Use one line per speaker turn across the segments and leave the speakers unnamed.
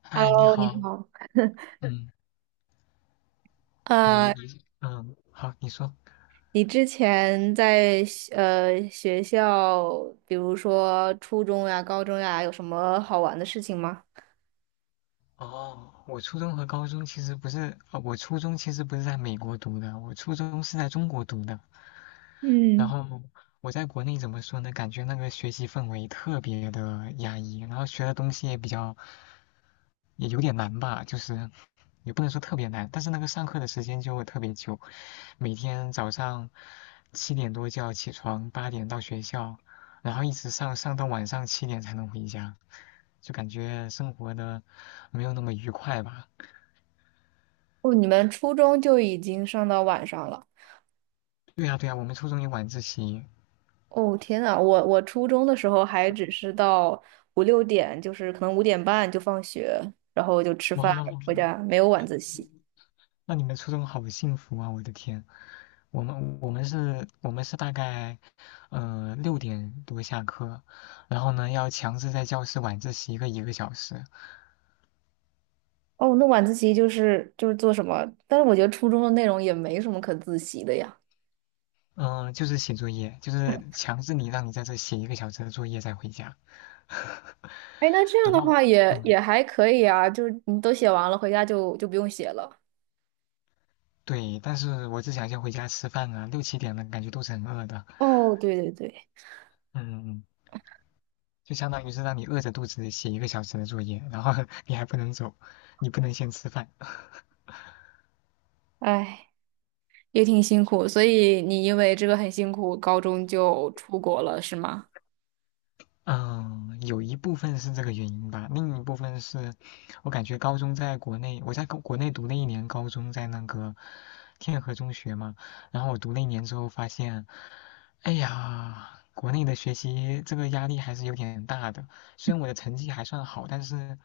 嗨，你
Hello，你
好，
好。
嗯，你
啊，
你嗯，好，你说。
你之前在学学校，比如说初中呀、高中呀，有什么好玩的事情吗？
哦，我初中和高中其实不是，我初中其实不是在美国读的，我初中是在中国读的。然
嗯，
后我在国内怎么说呢？感觉那个学习氛围特别的压抑，然后学的东西也比较，也有点难吧，就是也不能说特别难，但是那个上课的时间就特别久，每天早上7点多就要起床，8点到学校，然后一直上到晚上7点才能回家。就感觉生活的没有那么愉快吧。
哦，你们初中就已经上到晚上了。
对呀对呀，我们初中有晚自习，
哦，天呐，我初中的时候还只是到五六点，就是可能五点半就放学，然后就吃
哇，
饭回家，没有晚自习。
那你们初中好幸福啊！我的天，我们是大概，6点多下课，然后呢要强制在教室晚自习个一个小时，
哦，那晚自习就是做什么？但是我觉得初中的内容也没什么可自习的呀。
嗯、就是写作业，就是强制你让你在这写一个小时的作业再回家，
哎，那这 样
然
的
后
话也
嗯
也还可以啊，就是你都写完了，回家就不用写了。
对，但是我只想先回家吃饭啊，六七点的感觉都是很饿的，
哦，对对对，
嗯。就相当于是让你饿着肚子写一个小时的作业，然后 你还不能走，你不能先吃饭。
哎，也挺辛苦，所以你因为这个很辛苦，高中就出国了，是吗？
嗯，有一部分是这个原因吧，另一部分是我感觉高中在国内，我在国内读了一年高中，在那个天河中学嘛，然后我读了一年之后发现，哎呀，国内的学习这个压力还是有点大的，虽然我的成绩还算好，但是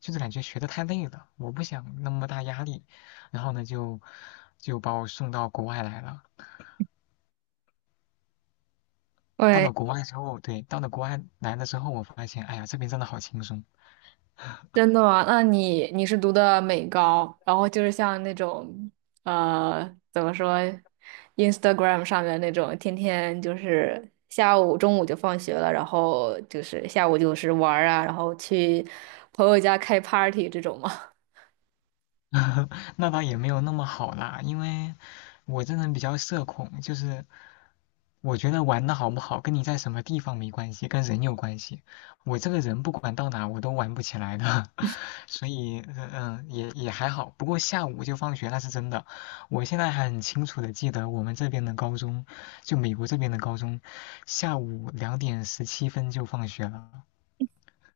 就是感觉学的太累了，我不想那么大压力，然后呢就把我送到国外来了。到了
喂，
国外之后，对，到了国外来了之后，我发现，哎呀，这边真的好轻松。
真的吗？那你是读的美高，然后就是像那种呃，怎么说，Instagram 上面那种，天天就是下午中午就放学了，然后就是下午就是玩儿啊，然后去朋友家开 party 这种吗？
那倒也没有那么好啦，因为我这人比较社恐，就是我觉得玩的好不好跟你在什么地方没关系，跟人有关系。我这个人不管到哪我都玩不起来的，所以也还好。不过下午就放学那是真的，我现在还很清楚的记得我们这边的高中，就美国这边的高中，下午2点17分就放学了，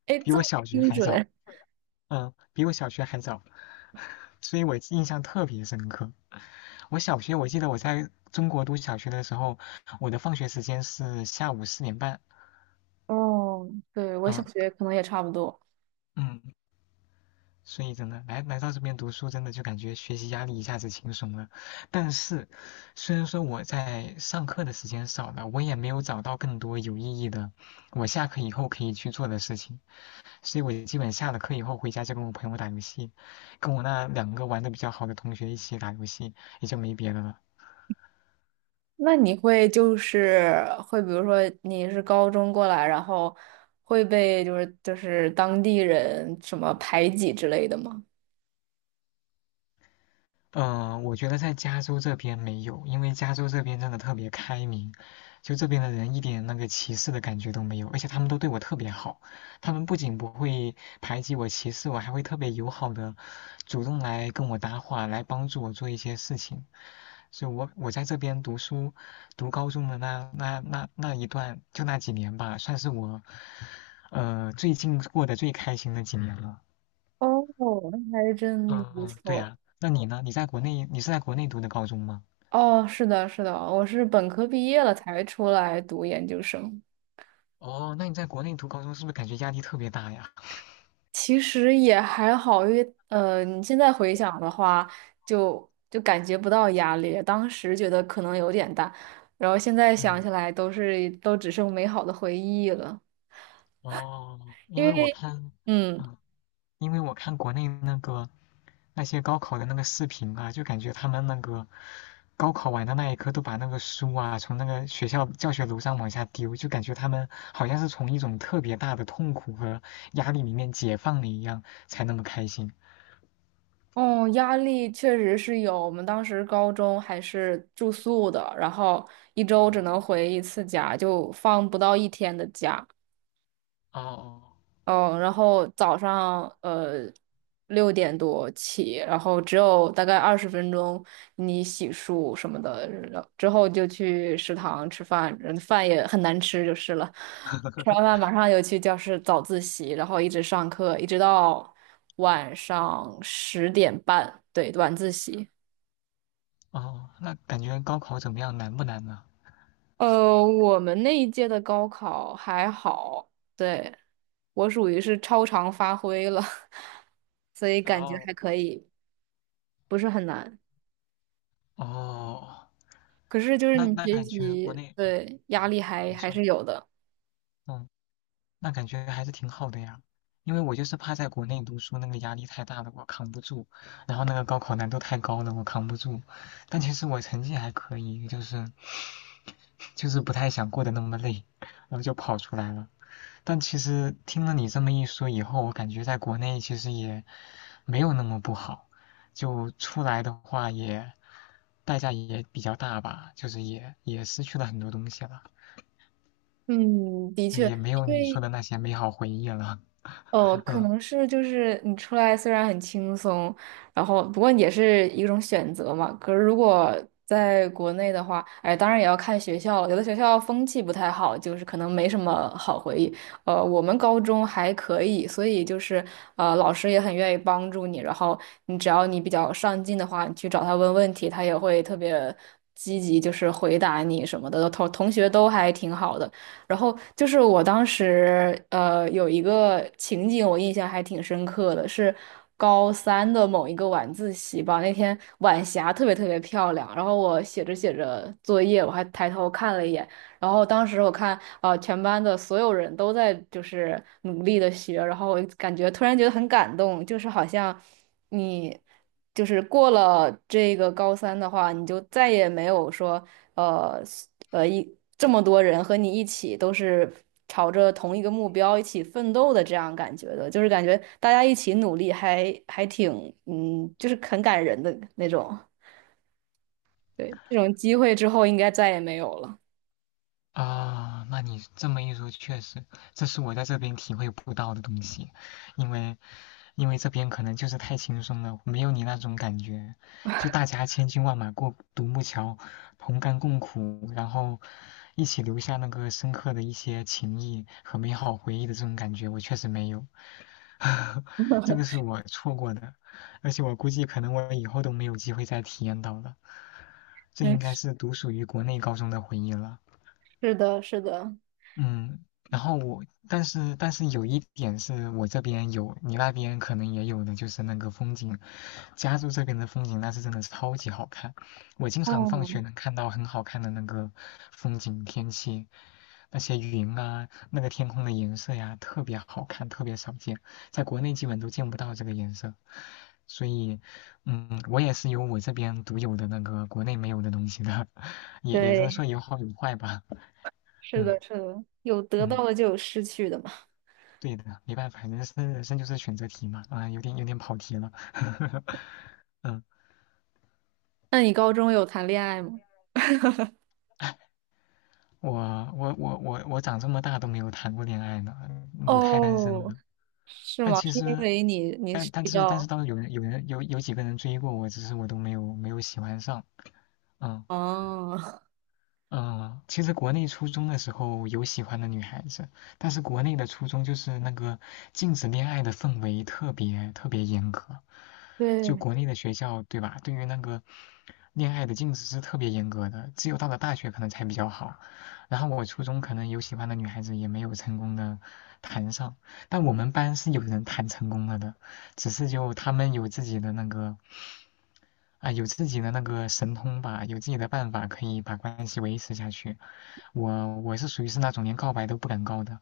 哎，
比
这
我
么
小学
精
还早，
准。
嗯，比我小学还早，所以我印象特别深刻。我小学我记得我在中国读小学的时候，我的放学时间是下午4点半。
哦，对，我小
嗯
学可能也差不多。
嗯，所以真的来到这边读书，真的就感觉学习压力一下子轻松了。但是，虽然说我在上课的时间少了，我也没有找到更多有意义的我下课以后可以去做的事情，所以我基本下了课以后回家就跟我朋友打游戏，跟我那两个玩的比较好的同学一起打游戏，也就没别的了。
那你会，比如说你是高中过来，然后会被当地人什么排挤之类的吗？
我觉得在加州这边没有，因为加州这边真的特别开明，就这边的人一点那个歧视的感觉都没有，而且他们都对我特别好，他们不仅不会排挤我、歧视我，还会特别友好的主动来跟我搭话，来帮助我做一些事情。所以我在这边读书，读高中的那一段，就那几年吧，算是我，最近过得最开心的几年了。
哦，那还真的
嗯。
不
嗯，对
错。
呀，那你呢？你在国内，你是在国内读的高中吗？
哦，是的，是的，我是本科毕业了才出来读研究生。
哦，那你在国内读高中是不是感觉压力特别大呀？
其实也还好，因为你现在回想的话，就感觉不到压力。当时觉得可能有点大，然后现在想
嗯，
起来都只剩美好的回忆了。
哦，
因
因为我
为，
看，
嗯，
嗯，国内那个那些高考的那个视频啊，就感觉他们那个高考完的那一刻都把那个书啊从那个学校教学楼上往下丢，就感觉他们好像是从一种特别大的痛苦和压力里面解放了一样，才那么开心。
哦，压力确实是有。我们当时高中还是住宿的，然后一周只能回一次家，就放不到一天的假。
哦
嗯，然后早上六点多起，然后只有大概二十分钟，你洗漱什么的，然后之后就去食堂吃饭，嗯饭也很难吃就是了。吃完饭马上就去教室早自习，然后一直上课，一直到晚上十点半，对，晚自习。
哦，那感觉高考怎么样？难不难呢？
呃，我们那一届的高考还好，对，我属于是超常发挥了，所以感觉
哦
还可以。不是很难。
哦，
可是就是
那
你
那
学
感觉国
习，
内，
对，压力还
你
还
说。
是有的。
嗯。那感觉还是挺好的呀。因为我就是怕在国内读书那个压力太大了，我扛不住，然后那个高考难度太高了，我扛不住。但其实我成绩还可以，就是不太想过得那么累，然后就跑出来了。但其实听了你这么一说以后，我感觉在国内其实也没有那么不好，就出来的话也代价也比较大吧，就是也失去了很多东西了，
嗯，的确，
也没有
因
你说
为
的那些美好回忆了。
哦，可
嗯。
能是就是你出来虽然很轻松，然后不过也是一种选择嘛。可是如果在国内的话，哎，当然也要看学校了。有的学校风气不太好，就是可能没什么好回忆。呃，我们高中还可以，所以就是老师也很愿意帮助你。然后你只要你比较上进的话，你去找他问问题，他也会特别积极，就是回答你什么的。同学都还挺好的。然后就是我当时有一个情景，我印象还挺深刻的，是高三的某一个晚自习吧。那天晚霞特别特别漂亮，然后我写着写着作业，我还抬头看了一眼，然后当时我看全班的所有人都在就是努力的学，然后我感觉突然觉得很感动，就是好像你。就是过了这个高三的话，你就再也没有说，呃，这么多人和你一起都是朝着同一个目标一起奋斗的这样感觉的，就是感觉大家一起努力还挺嗯，就是很感人的那种。对，这种机会之后应该再也没有了。
啊，那你这么一说，确实，这是我在这边体会不到的东西，因为，因为这边可能就是太轻松了，没有你那种感觉，就大家千军万马过独木桥，同甘共苦，然后一起留下那个深刻的一些情谊和美好回忆的这种感觉，我确实没有，这个是我错过的，而且我估计可能我以后都没有机会再体验到了，这
没
应该
事
是独属于国内高中的回忆了。
是的，是的，
嗯，然后我，但是有一点是我这边有，你那边可能也有的，就是那个风景。加州这边的风景那是真的超级好看，我经常放学
哦，
能看到很好看的那个风景天气，那些云啊，那个天空的颜色呀，特别好看，特别少见，在国内基本都见不到这个颜色。所以，嗯，我也是有我这边独有的那个国内没有的东西的，也是说
对，
有好有坏吧，
是
嗯
的，是的，有得到
嗯。
的就有失去的嘛。
对的，没办法，人生就是选择题嘛。有点跑题了。嗯，
那你高中有谈恋爱吗？
我我长这么大都没有谈过恋爱呢，母胎单身
哦，
呢。
是
但
吗？
其
是因
实，
为你你
但
是
但
比
是但是
较
倒是有几个人追过我，只是我都没有喜欢上。嗯
哦，
嗯，其实国内初中的时候有喜欢的女孩子，但是国内的初中就是那个禁止恋爱的氛围特别特别严格，就
对。
国内的学校，对吧？对于那个恋爱的禁止是特别严格的，只有到了大学可能才比较好。然后我初中可能有喜欢的女孩子，也没有成功的谈上。但我们班是有人谈成功了的，只是就他们有自己的那个有自己的那个神通吧，有自己的办法可以把关系维持下去。我是属于是那种连告白都不敢告的。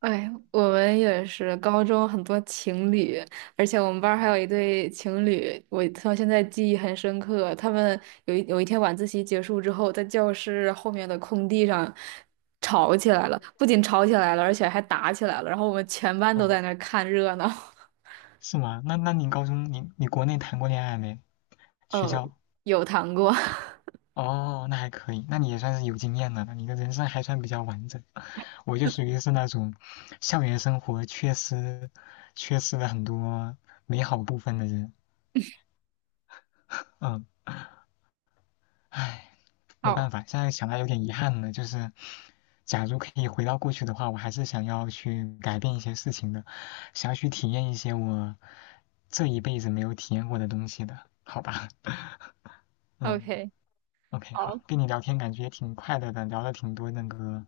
哎，我们也是高中很多情侣，而且我们班儿还有
嗯，
一对情侣，我到现在记忆很深刻。他们有一天晚自习结束之后，在教室后面的空地上吵起来了，不仅吵起来了，而且还打起来了。然后我们全班都
哦，
在那儿看热闹。
是吗？那你高中你国内谈过恋爱没？学
呃，
校？
有谈过。
哦，那还可以，那你也算是有经验了那你的人生还算比较完整。我就属于是那种校园生活缺失了很多美好部分的人。嗯，唉，没办
好
法，现在想来有点遗憾了。就是，假如可以回到过去的话，我还是想要去改变一些事情的，想要去体验一些我这一辈子没有体验过的东西的，好吧？嗯。
，OK，
OK,
好
好，跟你聊天感觉也挺快乐的，聊了挺多那个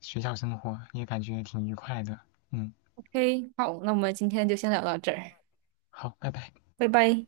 学校生活，也感觉挺愉快的。嗯，
，OK，好，那我们今天就先聊到这儿，
好，拜拜。
拜拜。